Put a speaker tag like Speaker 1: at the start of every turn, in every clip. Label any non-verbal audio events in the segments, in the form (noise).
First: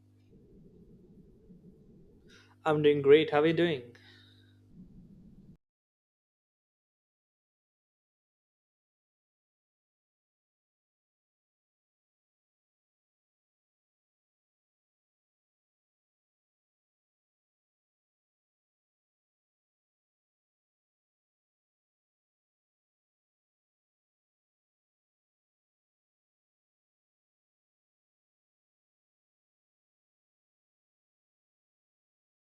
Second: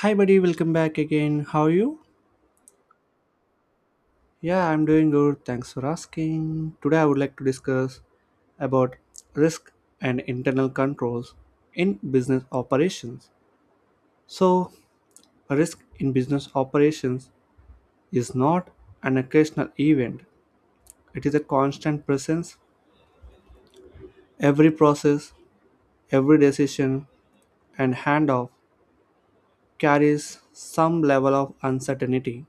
Speaker 1: Hi, buddy, welcome back again. How are you?
Speaker 2: I'm doing great. How are you doing?
Speaker 1: Yeah, I'm doing good. Thanks for asking. Today, I would like to discuss about risk and internal controls in business operations. So, risk in business operations is not an occasional event, it is a constant presence. Every process, every decision, and handoff carries some level of uncertainty.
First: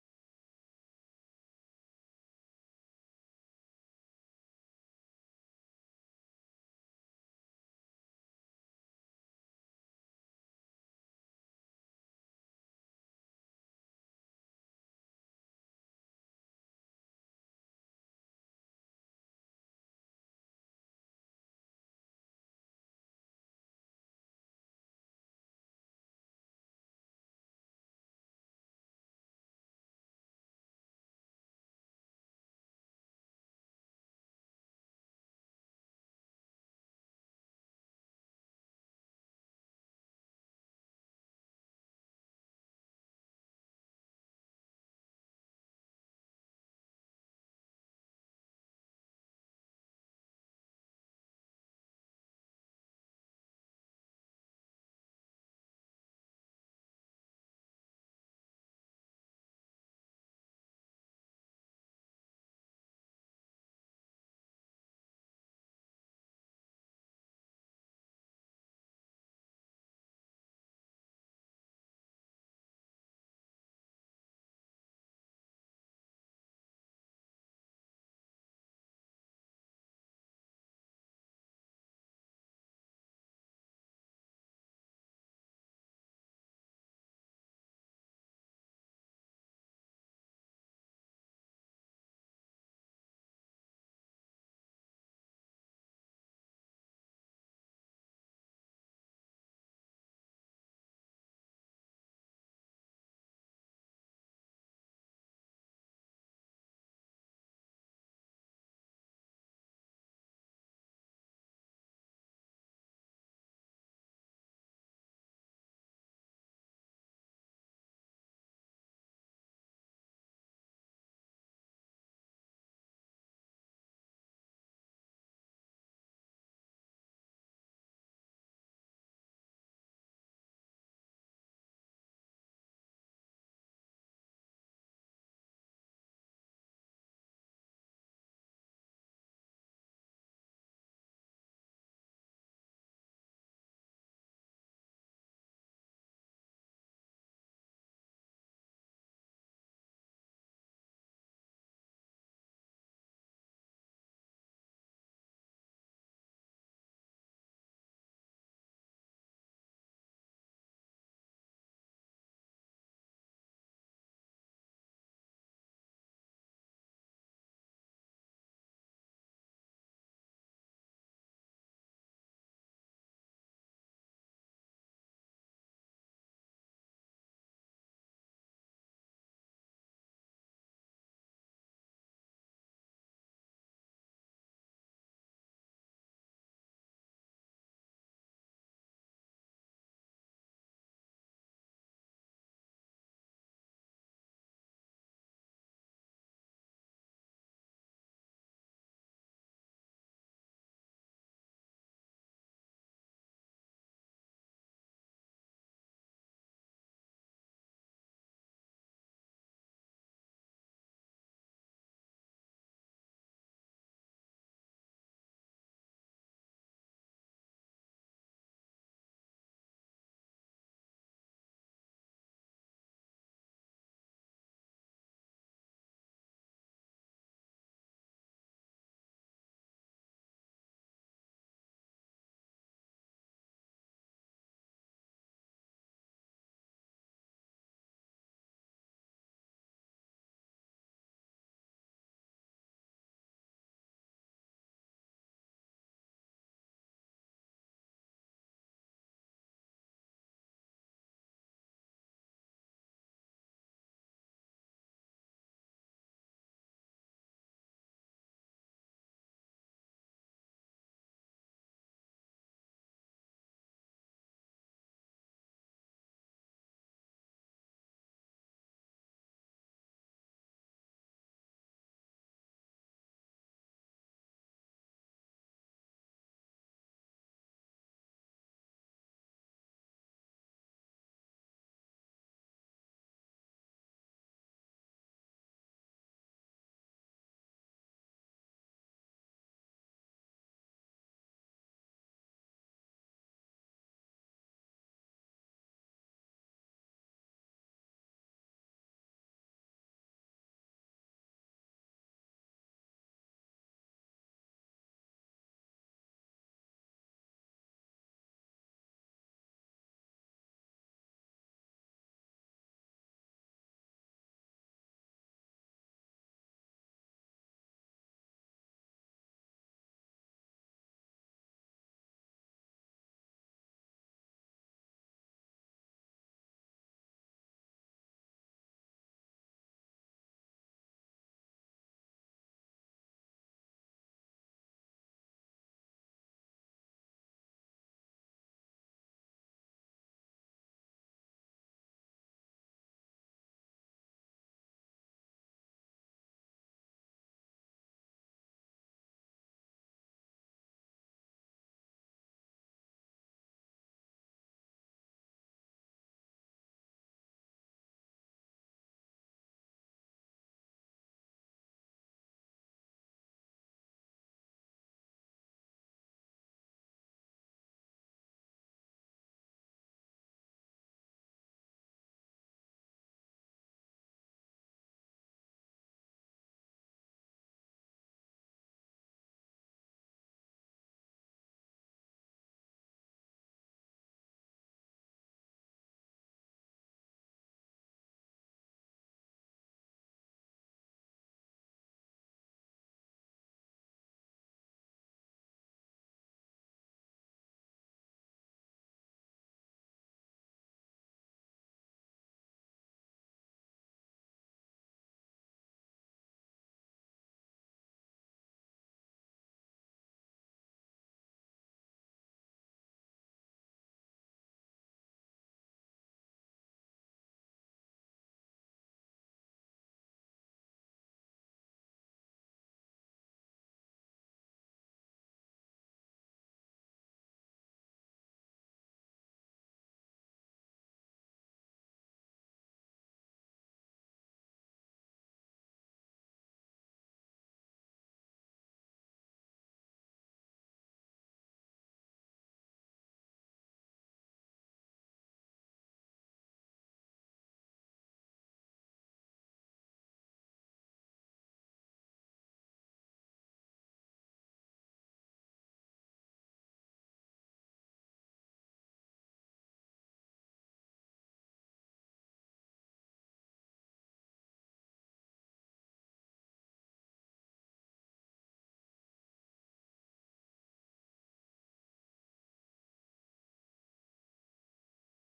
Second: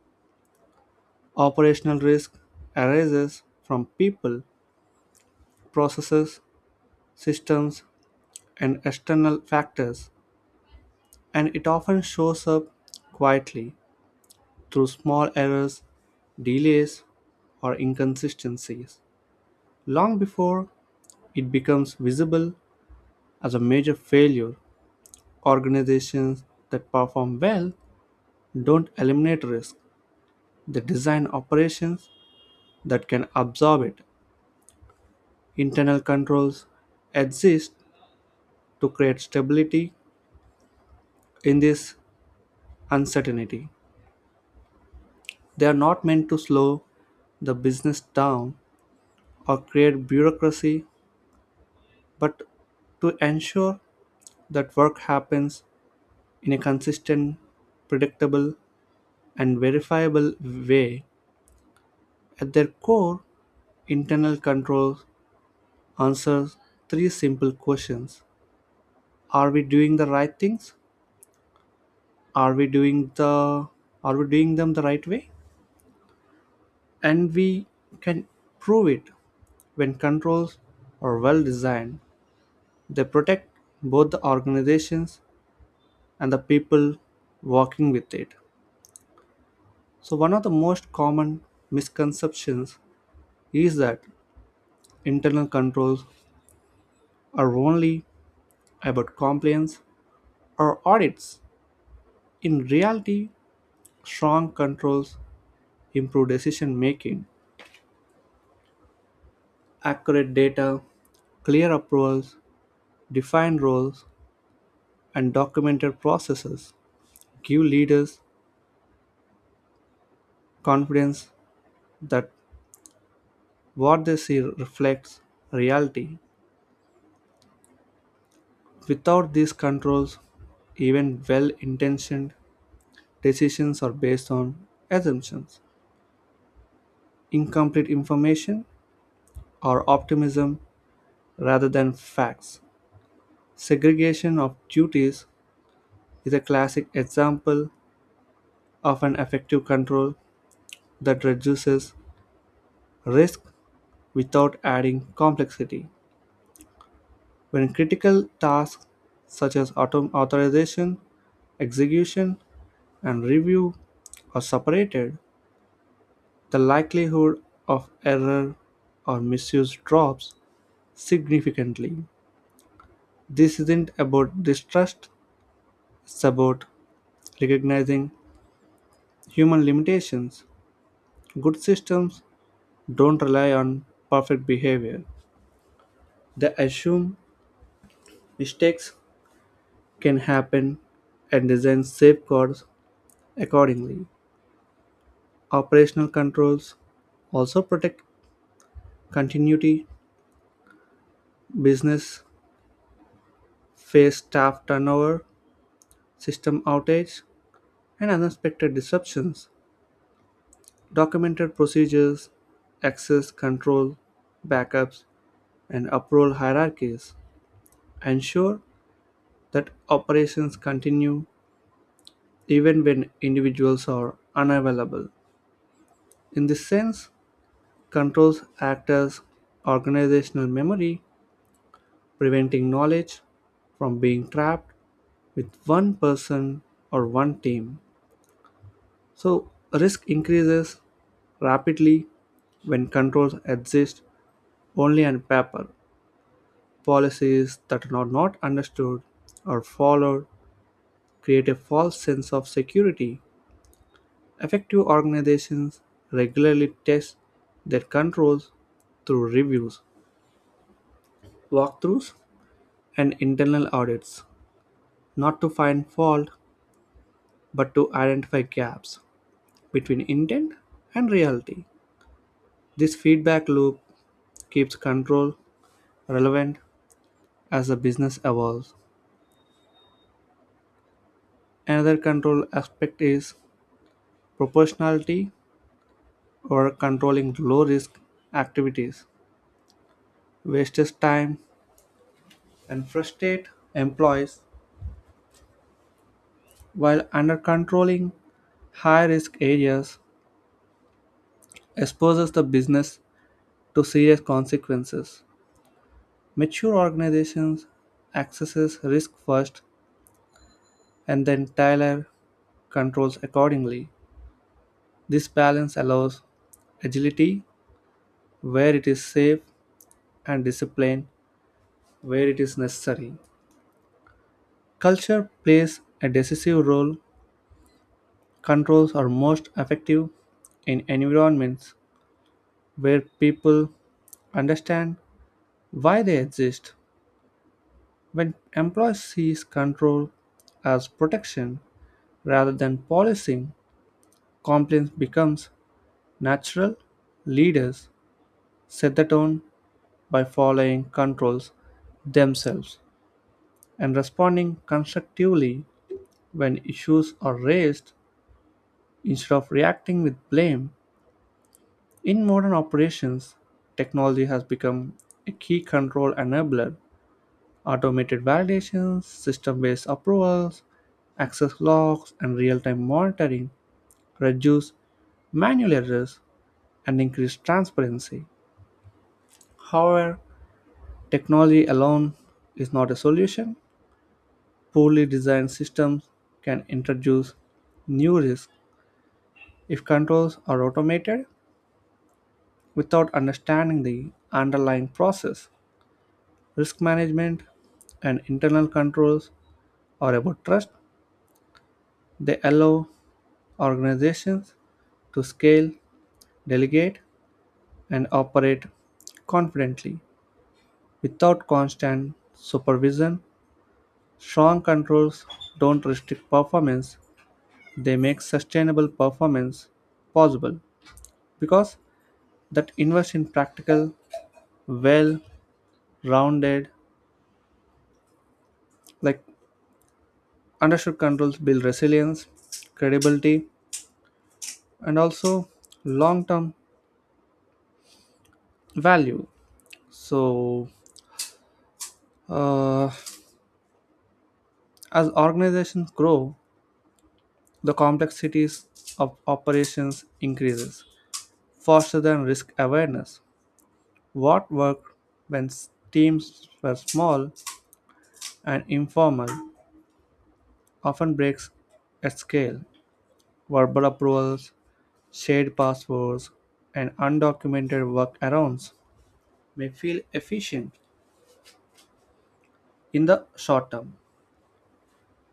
Speaker 1: Operational risk arises from people, processes, systems, and external factors, and it often shows up quietly through small errors, delays, or inconsistencies long before it becomes visible as a major failure. Organizations that perform well don't eliminate risk, they design operations that can absorb it. Internal controls exist to create stability in this uncertainty. They are not meant to slow the business down or create bureaucracy, but to ensure that work happens in a consistent, predictable, and verifiable way. At their core, internal control answers three simple questions. Are we doing the right things? Are we doing the are we doing them the right way? And we can prove it when controls are well designed. They protect both the organizations and the people working with it. So, one of the most common misconceptions is that internal controls are only about compliance or audits. In reality, strong controls improve decision making, accurate data, clear approvals, defined roles, and documented processes give leaders confidence that what they see reflects reality. Without these controls, even well intentioned decisions are based on assumptions, incomplete information, or optimism rather than facts. Segregation of duties is a classic example of an effective control that reduces risk without adding complexity. When critical tasks such as authorization, execution, and review are separated, the likelihood of error or misuse drops significantly. This isn't about distrust, it's about recognizing human limitations. Good systems don't rely on perfect behavior, they assume mistakes can happen and design safeguards accordingly. Operational controls also protect continuity. Business face staff turnover, system outage, and unexpected disruptions. Documented procedures, access control, backups, and uproar hierarchies ensure that operations continue even when individuals are unavailable. In this sense, controls act as organizational memory, preventing knowledge from being trapped with one person or one team. So, risk increases rapidly when controls exist only on paper. Policies that are not understood or followed create a false sense of security. Effective organizations regularly test their controls through reviews, walkthroughs, and internal audits, not to find fault but to identify gaps between intent and reality. This feedback loop keeps control relevant as the business evolves. Another control aspect is proportionality, or controlling low risk activities wastes time and frustrates employees, while under controlling high risk areas exposes the business to serious consequences. Mature organizations accesses risk first and then tailor controls accordingly. This balance allows agility where it is safe and discipline where it is necessary. Culture plays a decisive role. Controls are most effective in environments where people understand why they exist. When employees see control as protection rather than policing, compliance becomes natural. Leaders set the tone by following controls themselves and responding constructively when issues are raised instead of reacting with blame. In modern operations, technology has become a key control enabler. Automated validations, system based approvals, access logs, and real time monitoring reduce manual errors and increase transparency. However, technology alone is not a solution. Poorly designed systems can introduce new risks if controls are automated without understanding the underlying process. Risk management and internal controls are about trust. They allow organizations to scale, delegate, and operate confidently without constant supervision. Strong controls don't restrict performance, they make sustainable performance possible because that invest in practical, well rounded, like understood controls build resilience, credibility, and also long term value. So, uh, as organizations grow, the complexities of operations increases faster than risk awareness. What worked when teams were small and informal often breaks at scale. Verbal approvals, shared passwords, and undocumented workarounds may feel efficient in the short term,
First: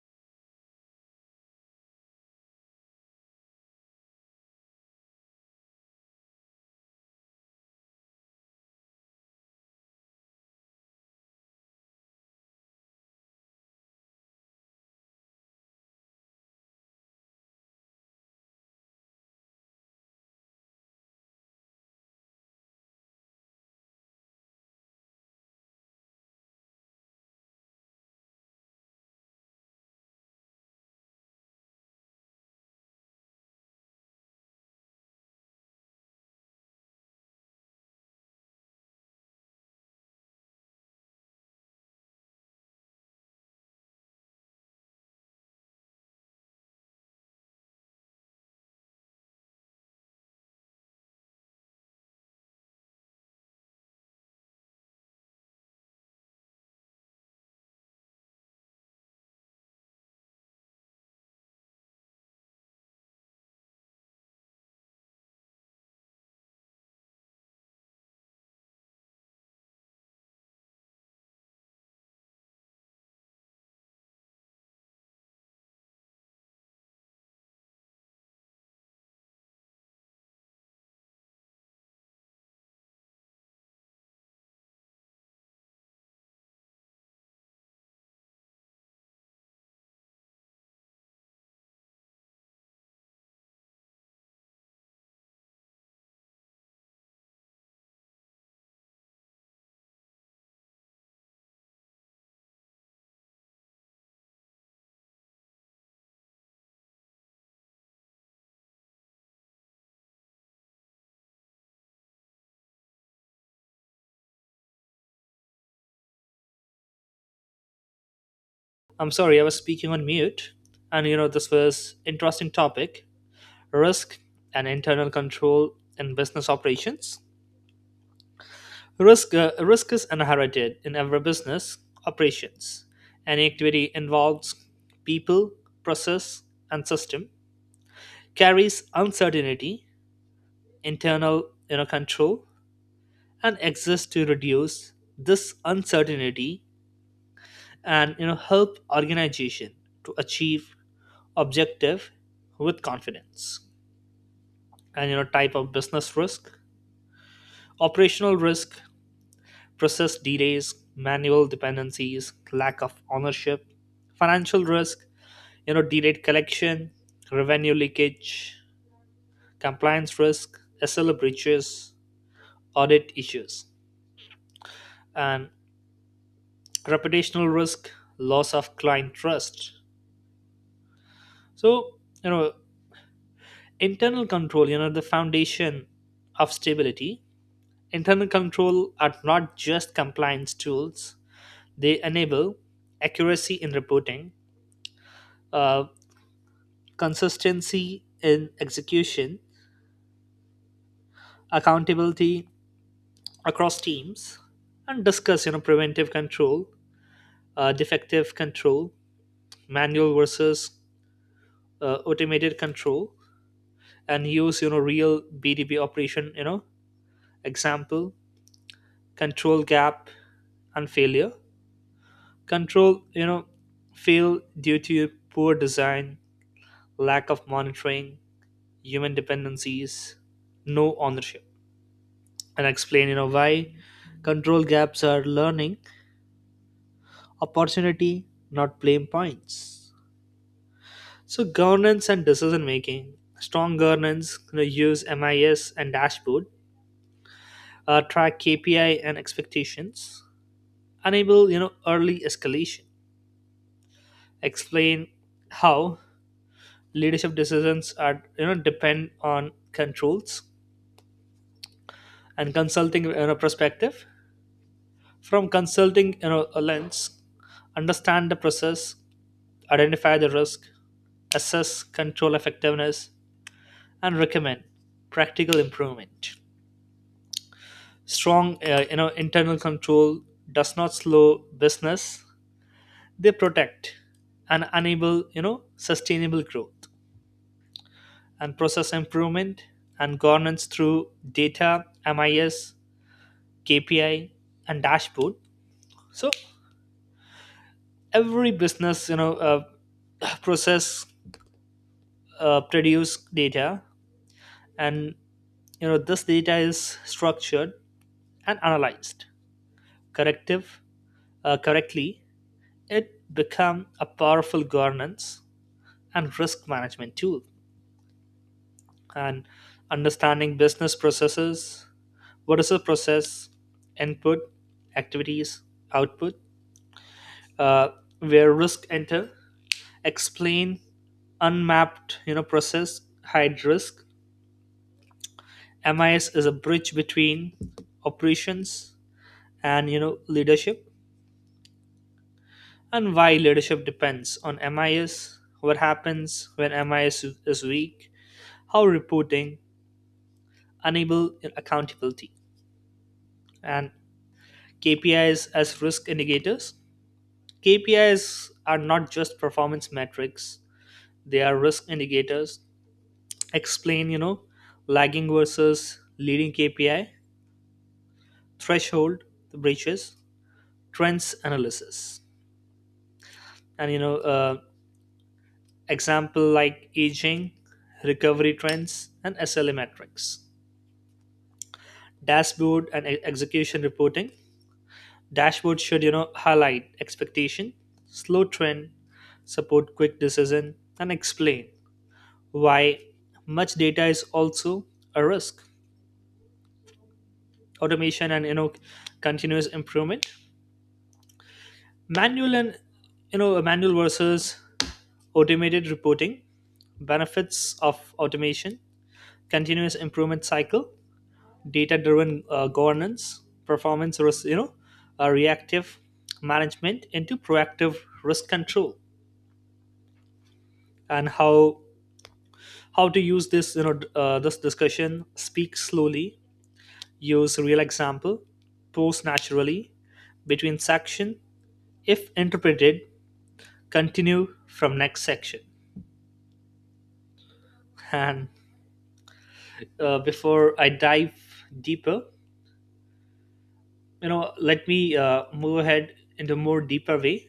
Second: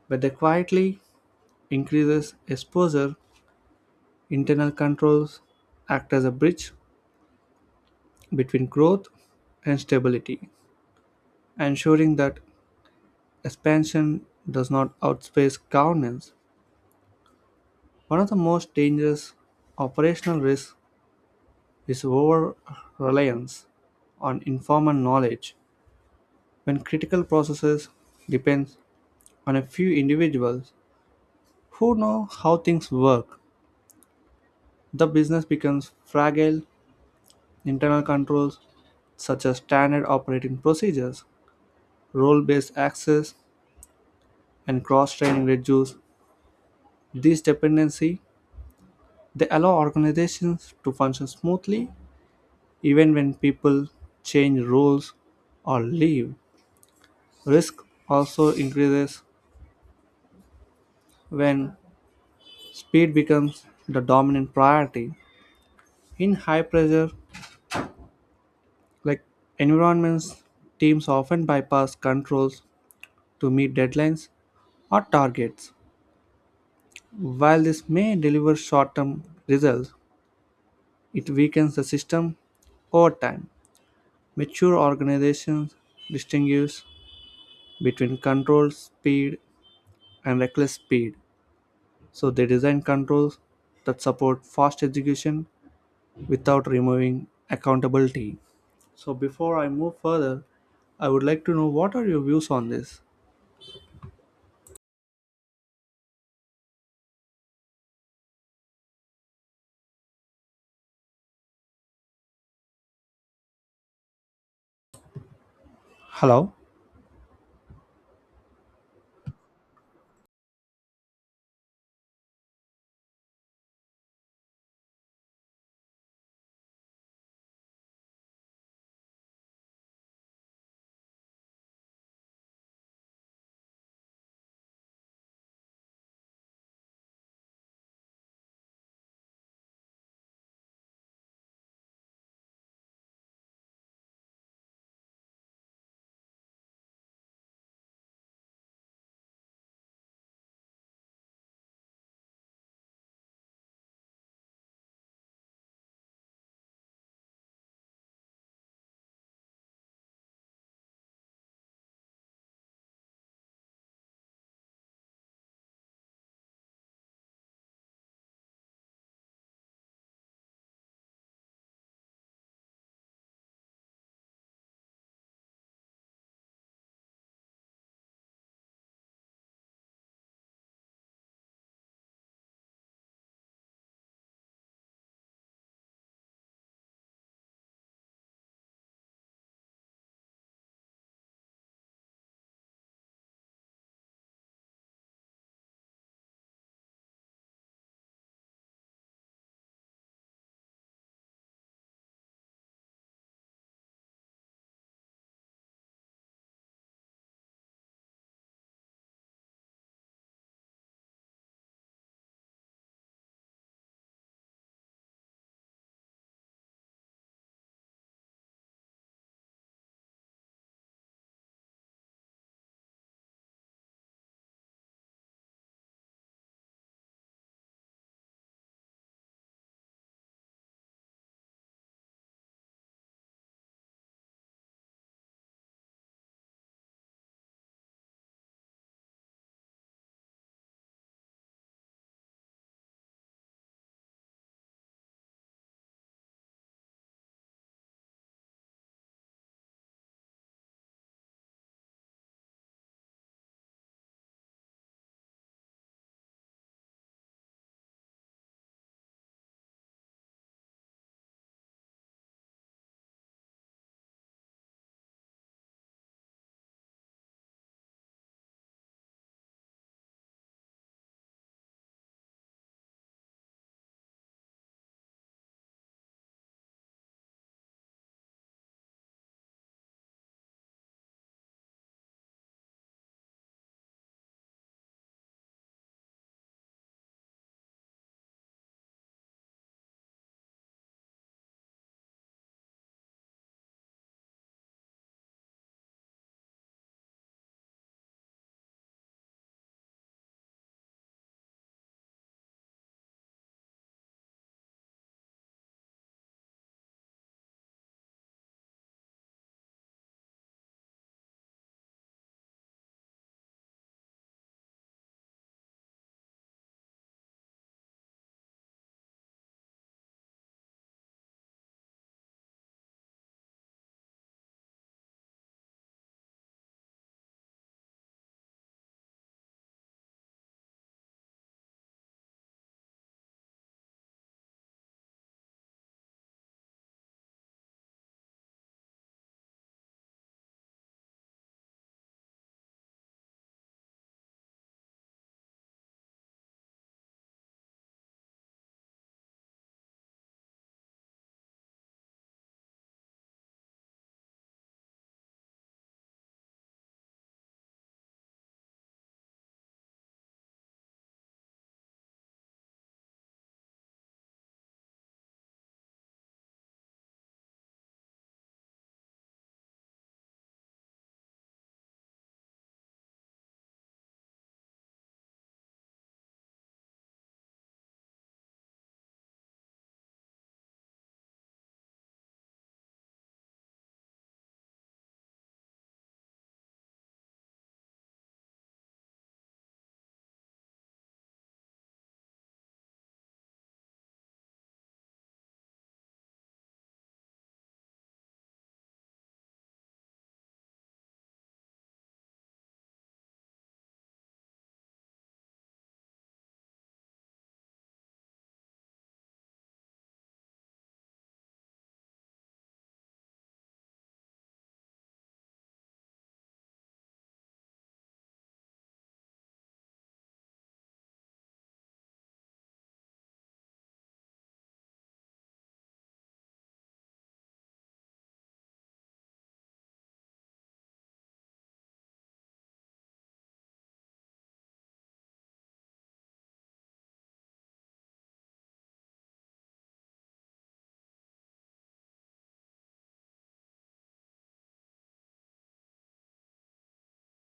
Speaker 1: but they quietly increases exposure. Internal controls act as a bridge between growth and stability, ensuring that expansion does not outpace governance. One of the most dangerous operational risks is over reliance on informal knowledge. When critical processes depend on a few individuals who know how things work, the business becomes fragile. Internal controls such as standard operating procedures, role based access, and cross-training reduce this dependency. They allow organizations to function smoothly even when people change roles or leave. Risk also increases when speed becomes the dominant priority. In high pressure like environments, teams often bypass controls to meet deadlines or targets. While this may deliver short term results, it weakens the system over time. Mature organizations distinguish between controlled speed and reckless speed, so they design controls that support fast execution without removing accountability. So before I move further, I would like to know what are your views on this? Hello?
Speaker 2: I'm sorry, I was speaking on mute. And this was interesting topic: risk and internal control in business operations. Risk is inherited in every business operations. Any activity involves people, process, and system carries uncertainty, internal control, and exists to reduce this uncertainty and help organization to achieve objective with confidence and type of business risk. Operational risk: process delays, manual dependencies, lack of ownership. Financial risk: delayed collection, revenue leakage. Compliance risk: SLA breaches, audit issues. And reputational risk: loss of client trust. So, you know internal control, the foundation of stability. Internal control are not just compliance tools, they enable accuracy in reporting, uh, consistency in execution, accountability across teams, and discuss preventive control, defective control, manual versus automated control, and use real BDB operation example. Control gap and failure. Control fail due to poor design, lack of monitoring, human dependencies, no ownership. And I explain, why control gaps are learning opportunity, not blame points. So governance and decision making. Strong governance, use MIS and dashboard, track KPI and expectations, enable early escalation. Explain how leadership decisions are depend on controls, and consulting perspective from consulting a lens, understand the process, identify the risk, assess control effectiveness, and recommend practical improvement. Strong internal control does not slow business, they protect and enable sustainable growth and process improvement and governance through data, MIS, KPI, and dashboard. So every business (clears throat) process produce data, and this data is structured and analyzed corrective correctly, it become a powerful governance and risk management tool. And understanding business processes. What is a process? Input, activities, output, uh, where risk enter. Explain unmapped process hide risk. MIS is a bridge between operations and leadership. And why leadership depends on MIS. What happens when MIS is weak. How reporting enable accountability. And KPIs as risk indicators. KPIs are not just performance metrics, they are risk indicators. Explain lagging versus leading KPI, threshold breaches, trends analysis, and example like aging, recovery trends, and SLA metrics. Dashboard and execution reporting. Dashboard should highlight expectation, slow trend, support quick decision, and explain why much data is also a risk. Automation and continuous improvement. Manual and you know manual versus automated reporting, benefits of automation, continuous improvement cycle, data driven governance, performance risk reactive management into proactive risk control. And how to use this this discussion. Speak slowly, use real example, pose naturally between section, if interpreted continue from next section. And before I dive deeper, let me move ahead into more deeper way.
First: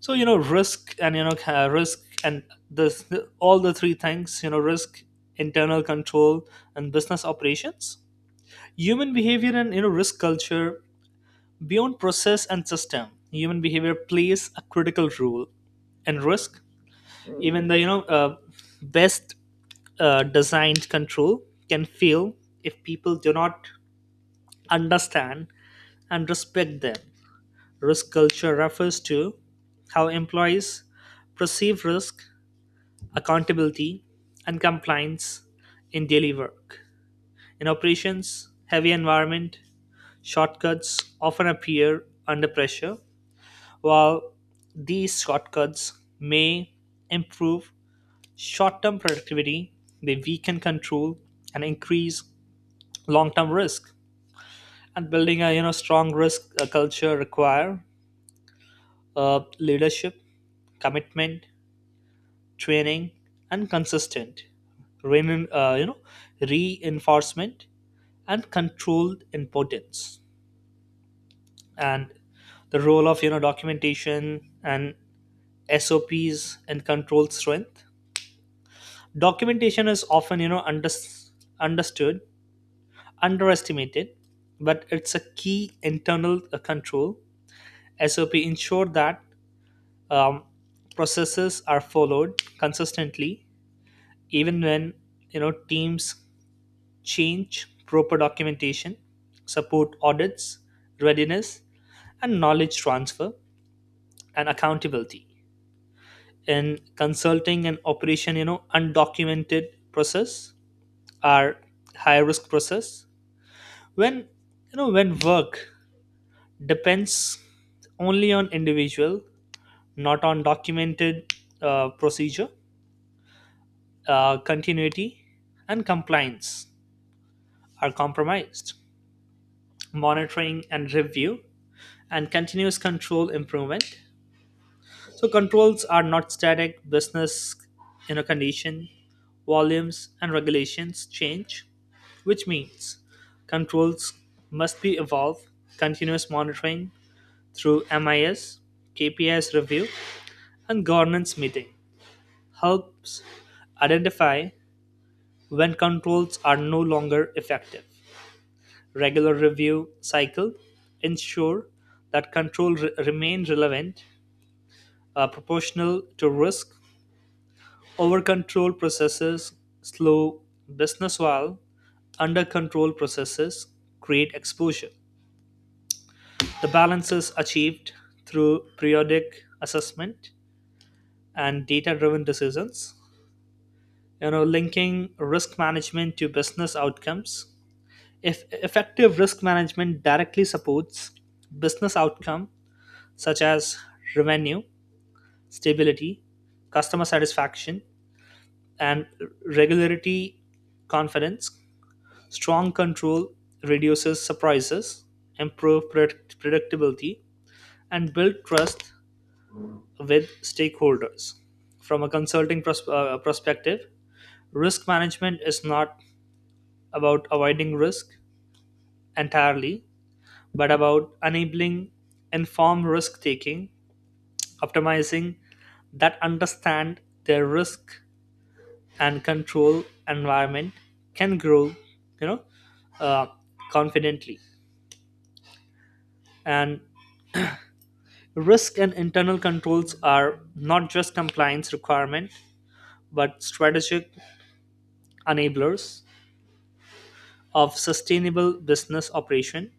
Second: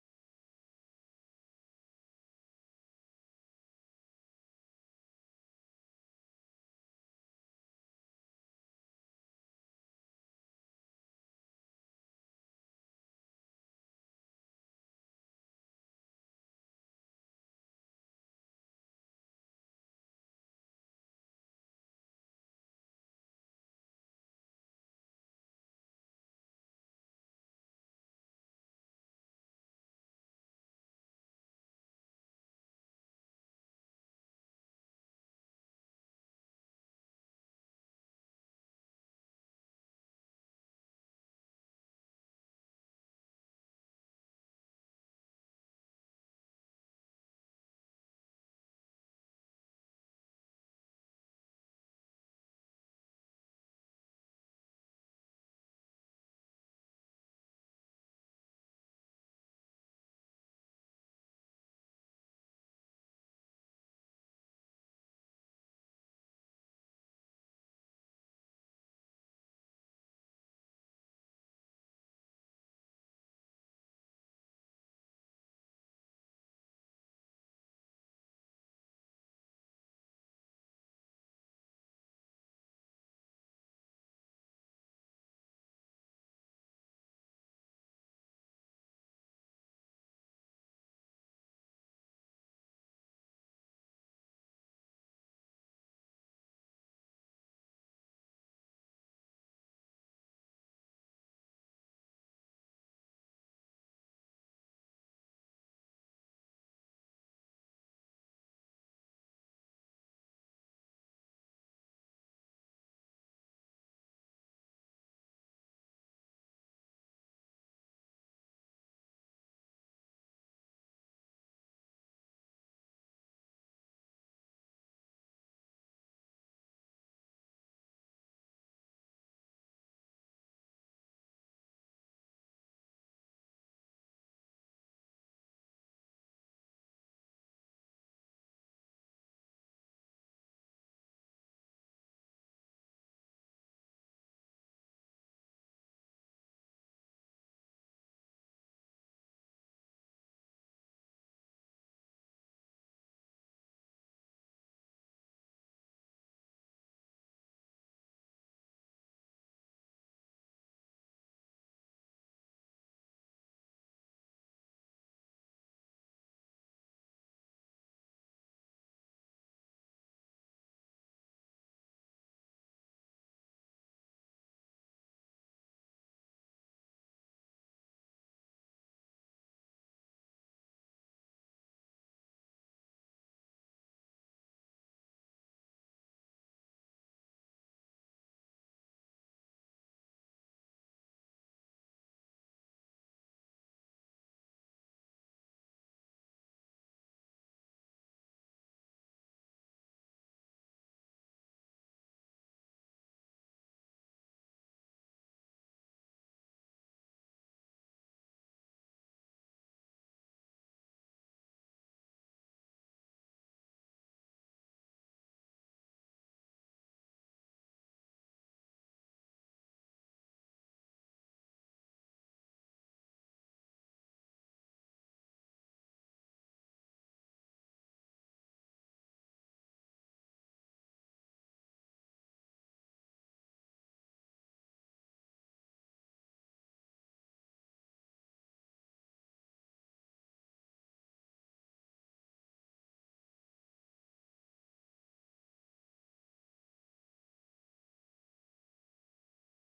Speaker 2: So risk and this all the three things, risk, internal control, and business operations. Human behavior and risk culture. Beyond process and system, human behavior plays a critical role in risk. Even the best designed control can fail if people do not understand and respect them. Risk culture refers to how employees perceive risk, accountability, and compliance in daily work. In operations, heavy environment, shortcuts often appear under pressure. While these shortcuts may improve short term productivity, they weaken control and increase long term risk. And building a strong risk culture require leadership, commitment, training, and consistent rein- uh, you know, reinforcement and controlled importance. And the role of documentation and SOPs and control strength. Documentation is often understood underestimated, but it's a key internal control. Sop ensure that um, processes are followed consistently even when teams change. Proper documentation support audits readiness and knowledge transfer and accountability in consulting and operation, undocumented process are high risk process. When you know when work depends only on individual, not on documented procedure, continuity and compliance are compromised. Monitoring and review and continuous control improvement. So controls are not static. Business, condition, volumes, and regulations change, which means controls must be evolved. Continuous monitoring through MIS, KPIs review, and governance meeting helps identify when controls are no longer effective. Regular review cycle ensure that control remain relevant, proportional to risk. Over control processes slow business while under control processes create exposure. The balance is achieved through periodic assessment and data driven decisions. Linking risk management to business outcomes. If effective risk management directly supports business outcome such as revenue, stability, customer satisfaction, and regularity confidence, strong control reduces surprises, improves predictability, and builds trust with stakeholders. From a consulting perspective, risk management is not about avoiding risk entirely, but about enabling informed risk taking, optimizing that understand their risk and control environment can grow, you know, uh, confidently. And risk and internal controls are not just compliance requirement but strategic enablers of sustainable business operation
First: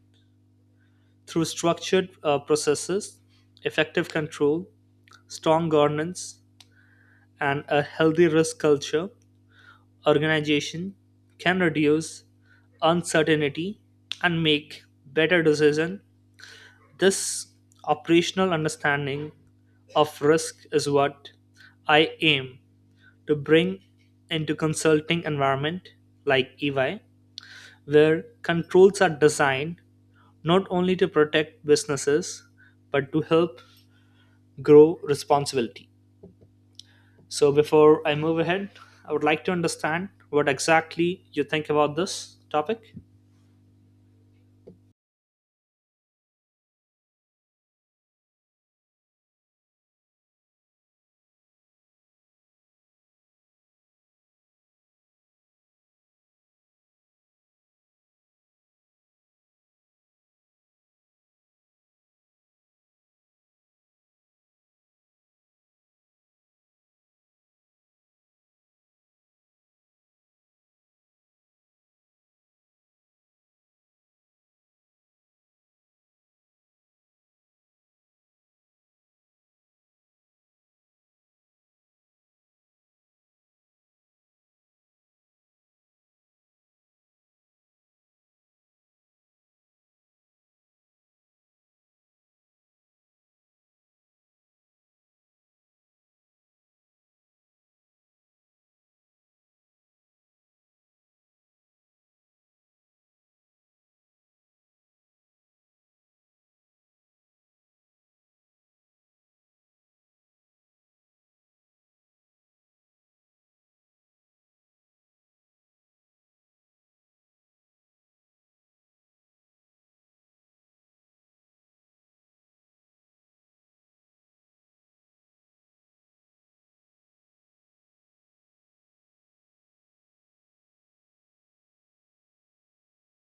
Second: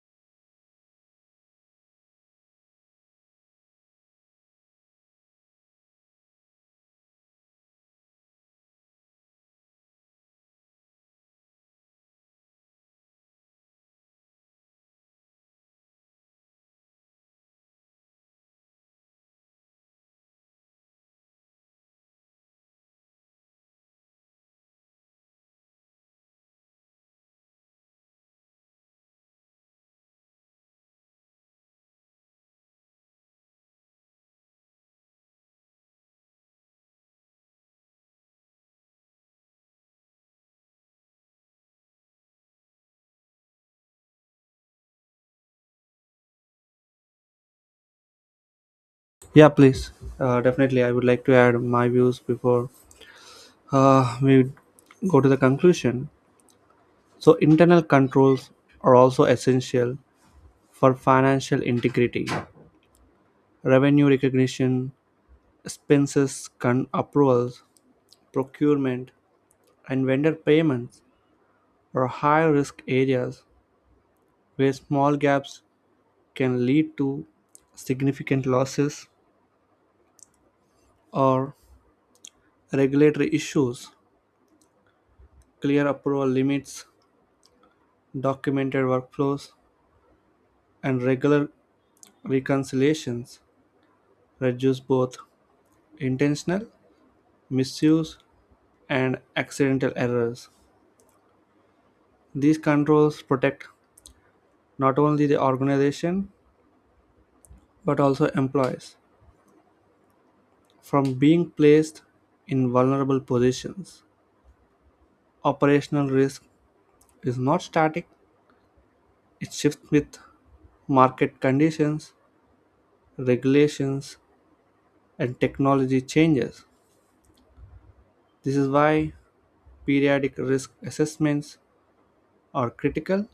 Speaker 2: through structured processes, effective control, strong governance, and a healthy risk culture. Organization can reduce uncertainty and make better decision. This operational understanding of risk is what I aim to bring into consulting environment like EY, where controls are designed not only to protect businesses but to help grow responsibility. So before I move ahead, I would like to understand what exactly you think about this topic.
Speaker 1: Yeah, please. Definitely, I would like to add my views before we go to the conclusion. So, internal controls are also essential for financial integrity, revenue recognition, expenses con approvals, procurement, and vendor payments are high risk areas where small gaps can lead to significant losses or regulatory issues. Clear approval limits, documented workflows, and regular reconciliations reduce both intentional misuse and accidental errors. These controls protect not only the organization but also employees from being placed in vulnerable positions. Operational risk is not static, it shifts with market conditions, regulations, and technology changes. This is why periodic risk assessments are critical.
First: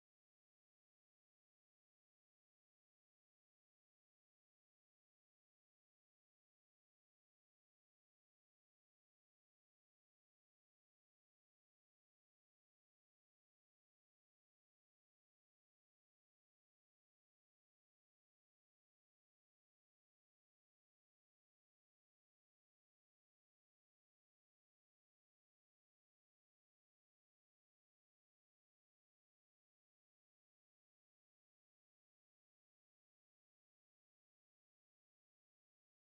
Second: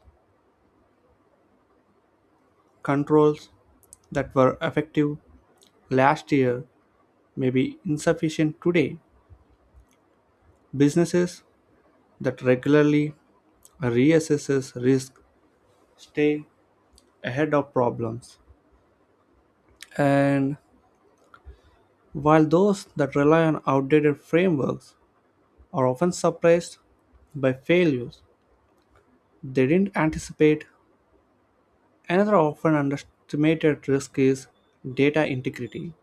Speaker 1: Controls that were effective last year may be insufficient today. Businesses that regularly reassess risk stay ahead of problems, and while those that rely on outdated frameworks are often surprised by failures they didn't anticipate, another often underestimated risk is data integrity.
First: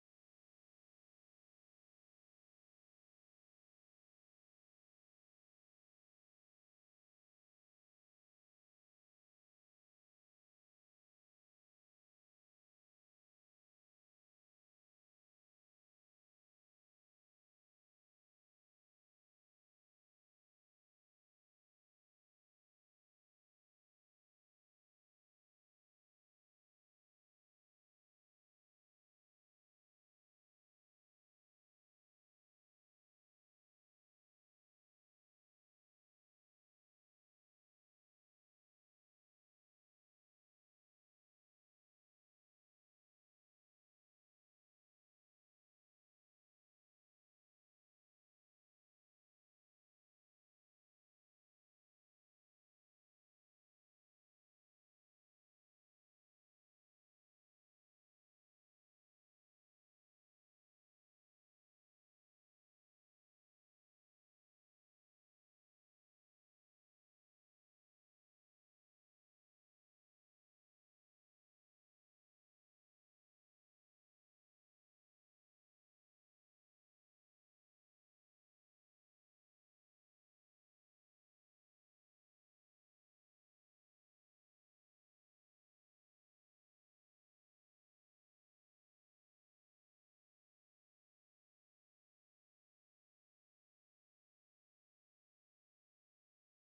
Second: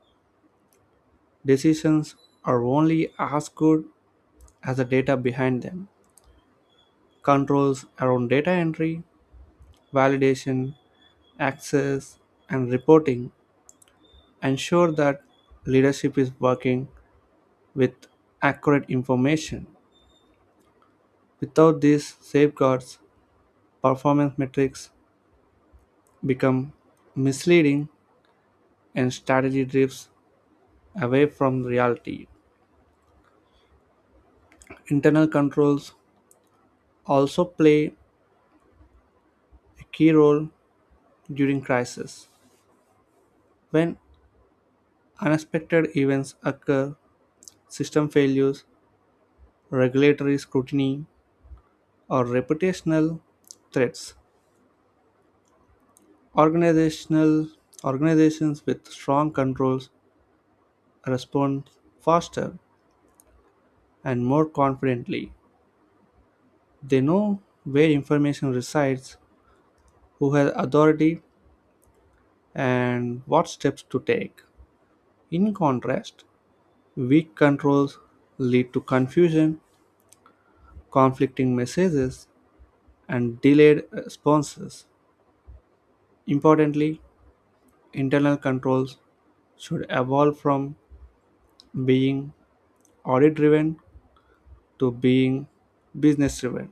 Speaker 1: Decisions are only as good as the data behind them. Controls around data entry, validation, access, and reporting ensure that leadership is working with accurate information. Without these safeguards, performance metrics become misleading and strategy drifts away from reality. Internal controls also play a key role during crisis. When unexpected events occur, system failures, regulatory scrutiny, or reputational threats, organizational organizations with strong controls respond faster and more confidently. They know where information resides, who has authority, and what steps to take. In contrast, weak controls lead to confusion, conflicting messages, and delayed responses. Importantly, internal controls should evolve from being audit driven to being business driven.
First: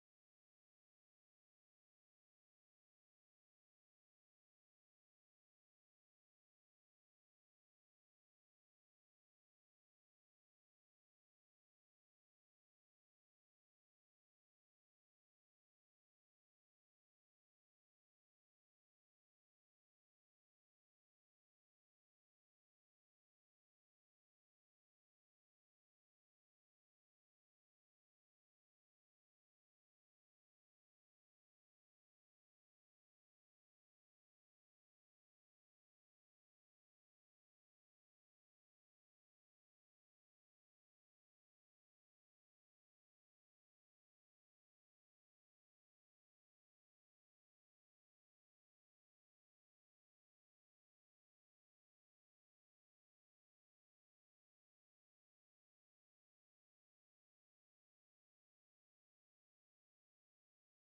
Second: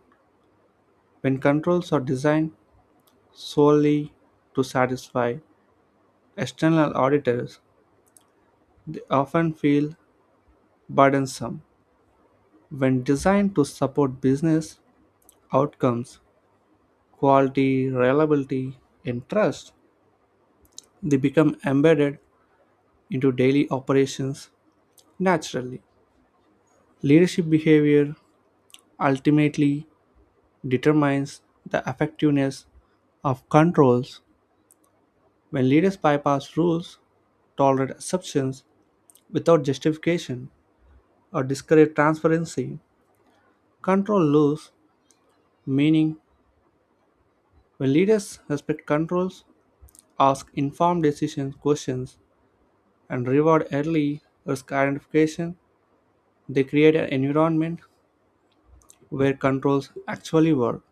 Speaker 1: When controls are designed solely to satisfy external auditors, they often feel burdensome. When designed to support business outcomes, quality, reliability, and trust, they become embedded into daily operations naturally. Leadership behavior ultimately determines the effectiveness of controls. When leaders bypass rules, tolerate assumptions without justification, or discourage transparency, control lose meaning. When leaders respect controls, ask informed decision questions, and reward early risk identification, they create an environment where controls actually work.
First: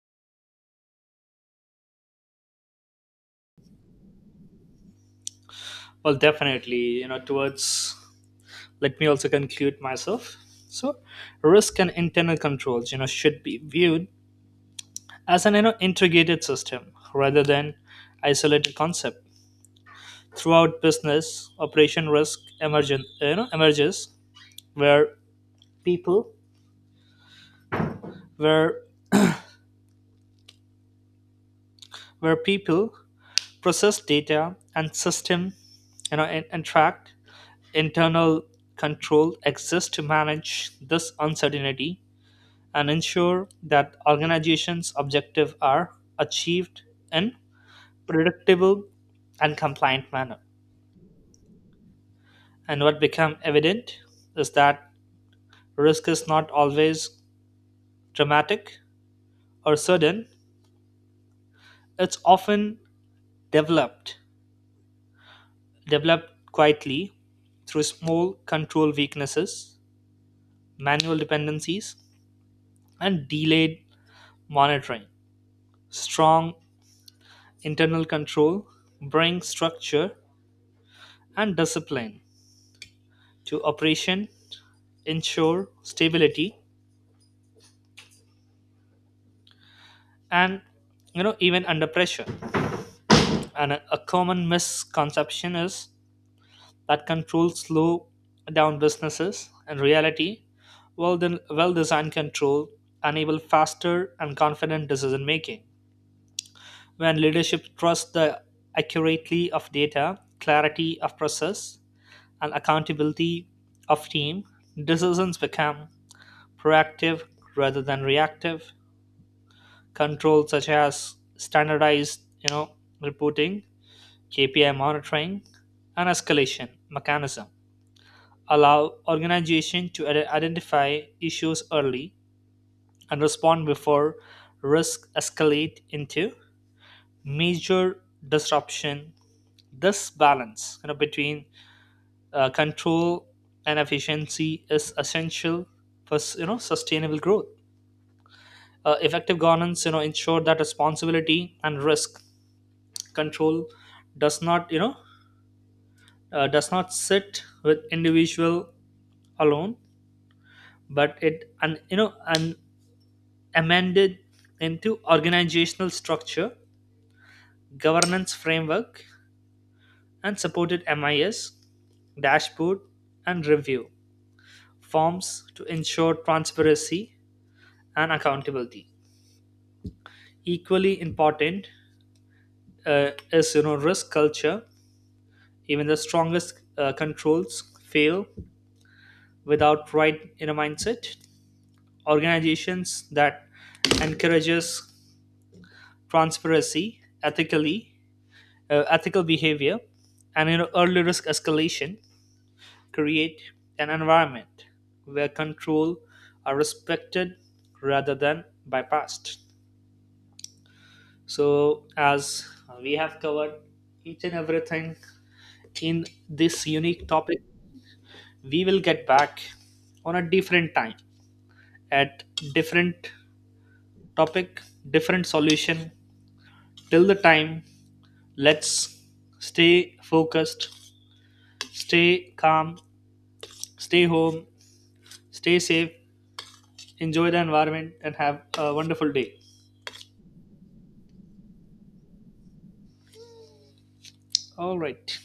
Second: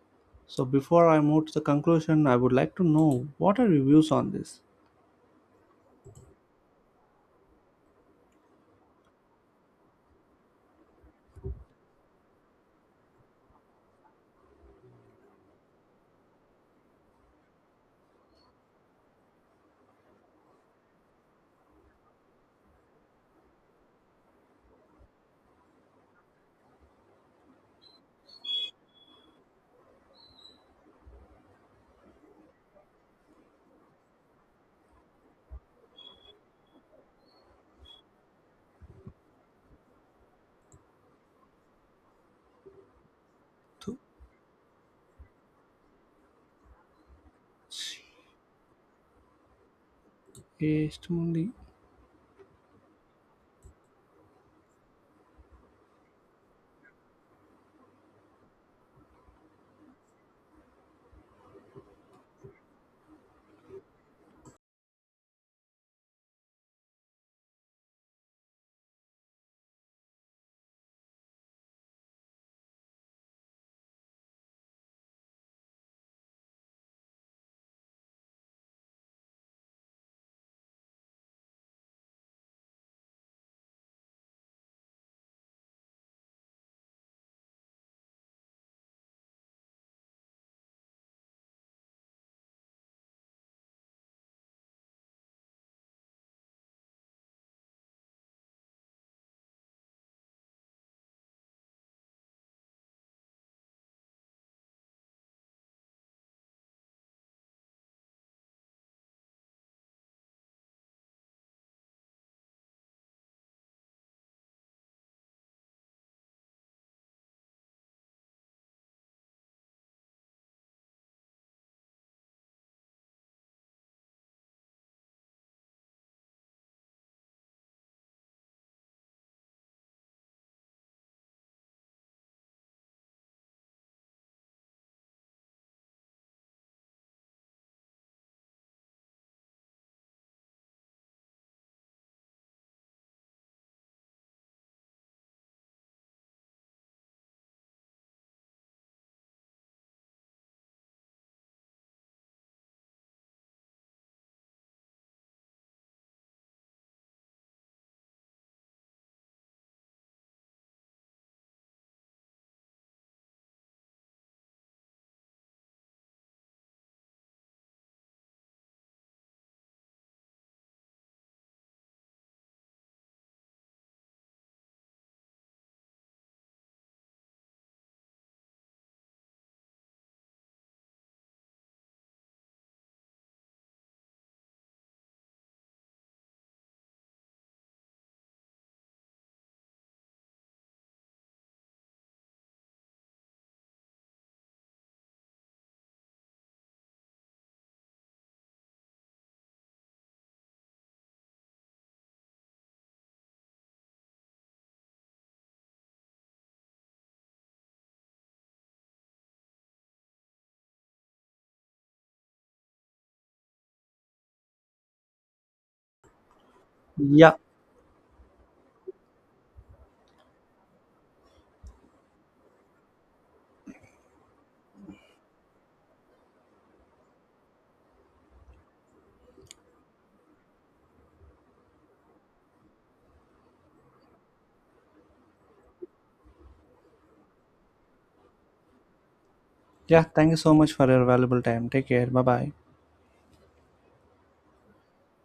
Speaker 1: So before I move to the conclusion, I would like to know what are your views on this?
Speaker 2: Well, definitely, towards let me also conclude myself. So, risk and internal controls, should be viewed as an integrated system rather than isolated concept. Throughout business operation, risk emergent you know emerges where people where where people, process, data, and system, and track. Internal control exists to manage this uncertainty and ensure that
Speaker 1: To-
Speaker 2: organizations objectives are achieved in predictable and compliant manner. And what become evident is that risk is not always dramatic or sudden. It's often developed developed quietly through small control weaknesses, manual dependencies, and delayed monitoring. Strong internal control brings structure and discipline to operation, ensure stability, and even under pressure. And a common misconception is that controls slow down businesses. In reality, well well designed control enable faster and confident decision making. When leadership trusts the accuracy of data, clarity of process, and accountability of team, decisions become proactive rather than reactive. Controls such as standardized, reporting, KPI monitoring, and escalation mechanism allow organizations to identify issues early and respond before risk escalate into major disruption. This balance between control and efficiency is essential for sustainable growth. Effective governance ensure that responsibility and risk control does not you know does not sit with individual alone, but it and and amended into organizational structure, governance framework, and supported MIS, dashboard, and review forms to ensure transparency and accountability. Equally important, is risk culture. Even the strongest controls fail without right inner mindset. Organizations that encourages transparency, ethical behavior, and early risk escalation create an environment where control are respected rather than bypassed. So, as we have covered each and everything in this unique
Speaker 1: Yeah,
Speaker 2: topic, we will get back on a different time at different topic, different solution. Till the time, let's stay focused, stay calm, stay home, stay safe, enjoy the environment, and have a wonderful day.
Speaker 1: yeah, thank you so much for your valuable time. Take care. Bye bye.
Speaker 2: All right.